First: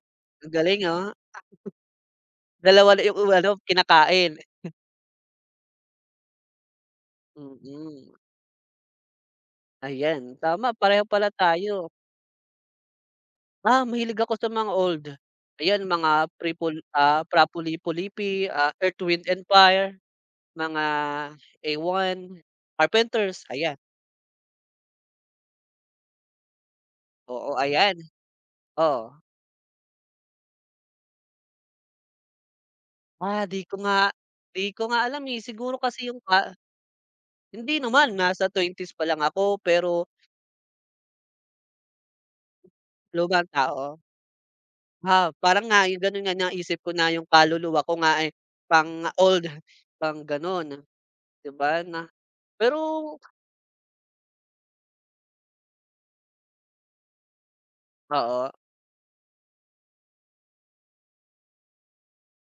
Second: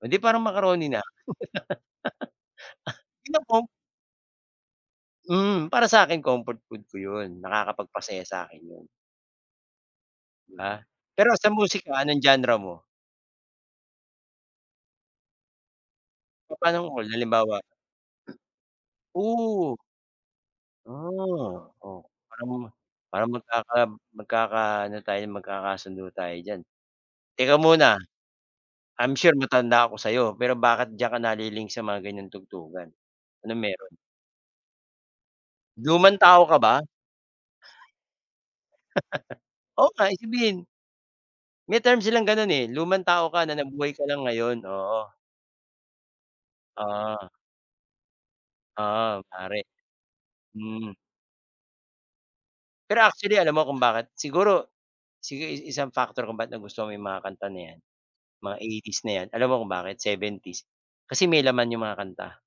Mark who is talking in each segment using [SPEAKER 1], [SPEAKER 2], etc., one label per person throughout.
[SPEAKER 1] Oh, di parang
[SPEAKER 2] Ang galing
[SPEAKER 1] macaroni
[SPEAKER 2] ah.
[SPEAKER 1] na.
[SPEAKER 2] Dalawa na yung
[SPEAKER 1] Tingnan
[SPEAKER 2] umano,
[SPEAKER 1] mo
[SPEAKER 2] kinakain.
[SPEAKER 1] Mm, para sa'kin, comfort food ko 'yon,
[SPEAKER 2] Mm.
[SPEAKER 1] nakakapagpasaya sa'kin 'yon.
[SPEAKER 2] Ayan,
[SPEAKER 1] 'Di
[SPEAKER 2] tama,
[SPEAKER 1] ba?
[SPEAKER 2] pareho pala
[SPEAKER 1] Pero sa
[SPEAKER 2] tayo.
[SPEAKER 1] musika, anong genre mo?
[SPEAKER 2] Ah, mahilig ako sa mga old. Ayan, mga prepol
[SPEAKER 1] Papa'nong hul
[SPEAKER 2] ah, Fra
[SPEAKER 1] halimbawa
[SPEAKER 2] Lippo Lippi, ah, Earth, Wind&
[SPEAKER 1] Ooh.
[SPEAKER 2] Fire. Mga,
[SPEAKER 1] Ah, oo,
[SPEAKER 2] A1,
[SPEAKER 1] parang parang
[SPEAKER 2] Carpenters,
[SPEAKER 1] magkaka
[SPEAKER 2] ayan.
[SPEAKER 1] magkakaano tayo, magkakasundo tayo diyan. Teka
[SPEAKER 2] Oo, ayan.
[SPEAKER 1] muna.
[SPEAKER 2] Oh.
[SPEAKER 1] I'm sure matanda ako sa'yo, pero bakit diyan ka nali-link sa mga ganyang tugtugan?
[SPEAKER 2] Ah,
[SPEAKER 1] Anong
[SPEAKER 2] 'di ko
[SPEAKER 1] meron?
[SPEAKER 2] nga 'di ko nga alam eh, siguro kasi
[SPEAKER 1] Lumang
[SPEAKER 2] yung
[SPEAKER 1] tao
[SPEAKER 2] pa
[SPEAKER 1] ka ba?
[SPEAKER 2] hindi naman, nasa 20s pa lang ako,
[SPEAKER 1] Oo
[SPEAKER 2] pero
[SPEAKER 1] nga isibihin. May term silang gano'n eh, lumang tao
[SPEAKER 2] Lumang
[SPEAKER 1] ka na, nabuhay
[SPEAKER 2] tao.
[SPEAKER 1] ka lang ngayon, oo.
[SPEAKER 2] Ah, parang nga, 'yon gano'n nga, naisip ko na, yung
[SPEAKER 1] Ah.
[SPEAKER 2] kaluluwa ko nga eh, pang
[SPEAKER 1] Oo,
[SPEAKER 2] old,
[SPEAKER 1] pare.
[SPEAKER 2] pang gano'n.
[SPEAKER 1] Mm.
[SPEAKER 2] 'Di ba na
[SPEAKER 1] Pero,
[SPEAKER 2] pero
[SPEAKER 1] actually, alam mo, kung bakit siguro sige i isang factor kung ba't nagustuhan mo yung mga kanta na 'yan.
[SPEAKER 2] Oo.
[SPEAKER 1] Mga 80s na 'yan. Alam mo kung bakit, 70s Kasi may laman yung mga kanta.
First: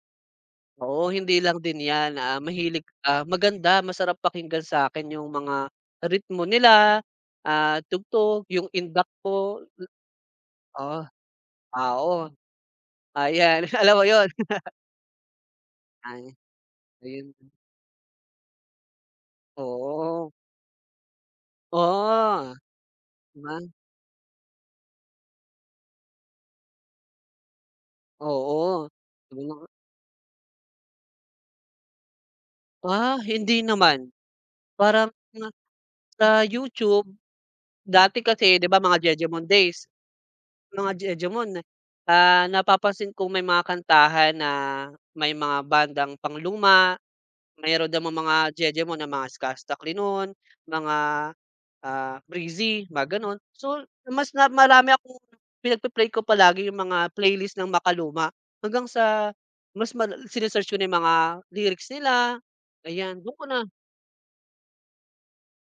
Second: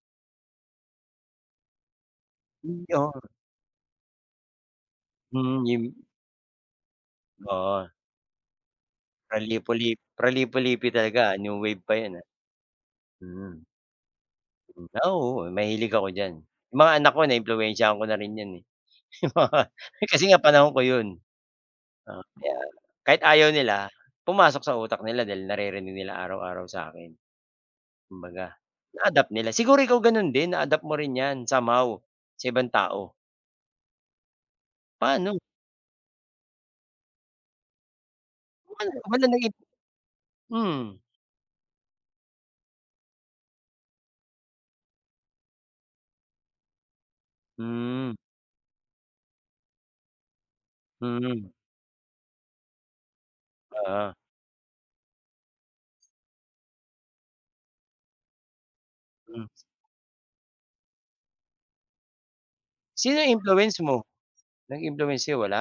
[SPEAKER 2] Oo, hindi lang din 'yan, ah, mahilig
[SPEAKER 1] In 'yon.
[SPEAKER 2] ah, maganda, masarap pakinggan sa'kin yung
[SPEAKER 1] Mm,
[SPEAKER 2] mga,
[SPEAKER 1] yim
[SPEAKER 2] ritmo nila, at
[SPEAKER 1] Oo.
[SPEAKER 2] tugtog yung, indak
[SPEAKER 1] Fro
[SPEAKER 2] po.
[SPEAKER 1] lippo
[SPEAKER 2] Du
[SPEAKER 1] lip Fro Lippo Lippi
[SPEAKER 2] oh.
[SPEAKER 1] talaga, new wave pa 'yan ah.
[SPEAKER 2] Oo.
[SPEAKER 1] Mm.
[SPEAKER 2] Ayan, alam mo yun.
[SPEAKER 1] Hmm, ah, oo, mahilig ako diyan.
[SPEAKER 2] Ay.
[SPEAKER 1] 'Yong mga anak ko
[SPEAKER 2] Ayun 'no.
[SPEAKER 1] naimpluwensiyahan ko na rin 'yan eh. Kasi
[SPEAKER 2] Oo.
[SPEAKER 1] nga panahon ko 'yon. Oo,
[SPEAKER 2] Oo.
[SPEAKER 1] yan, kahit
[SPEAKER 2] 'Di
[SPEAKER 1] ayaw
[SPEAKER 2] ba?
[SPEAKER 1] nila, pumasok sa utak nila dahil naririnig nila araw-araw sa'kin. Kumbaga,
[SPEAKER 2] Oo.
[SPEAKER 1] na-adapt
[SPEAKER 2] Sige
[SPEAKER 1] nila
[SPEAKER 2] na nga.
[SPEAKER 1] siguro, ikaw gano'n din, na-adapt mo rin 'yan somehow, sa ibang tao.
[SPEAKER 2] Ah, hindi naman. Parang,
[SPEAKER 1] Paano?
[SPEAKER 2] ah, sa YouTube. Dati kasi, 'di ba,
[SPEAKER 1] Wala,
[SPEAKER 2] mga
[SPEAKER 1] wala
[SPEAKER 2] jejemon
[SPEAKER 1] nagi
[SPEAKER 2] days. Mga
[SPEAKER 1] hmm.
[SPEAKER 2] jejemon, ah, napapansin ko may mga kantahan na may mga bandang pangluma, meron namang
[SPEAKER 1] Hmm.
[SPEAKER 2] mga jejemon na mga Skusta Clee no'n, mga,
[SPEAKER 1] Mm.
[SPEAKER 2] ah, Breezy mga gano'n. So,
[SPEAKER 1] Oo.
[SPEAKER 2] mas na marami akong pinag-pe-play ko palagi yung mga playlist ng makaluma, hanggang sa,
[SPEAKER 1] Hmm.
[SPEAKER 2] mas mal sine-search ko na yung mga lyrics nila. Ayan
[SPEAKER 1] Sino
[SPEAKER 2] do'n ko na
[SPEAKER 1] influence mo? Nag-influence sa'yo, wala?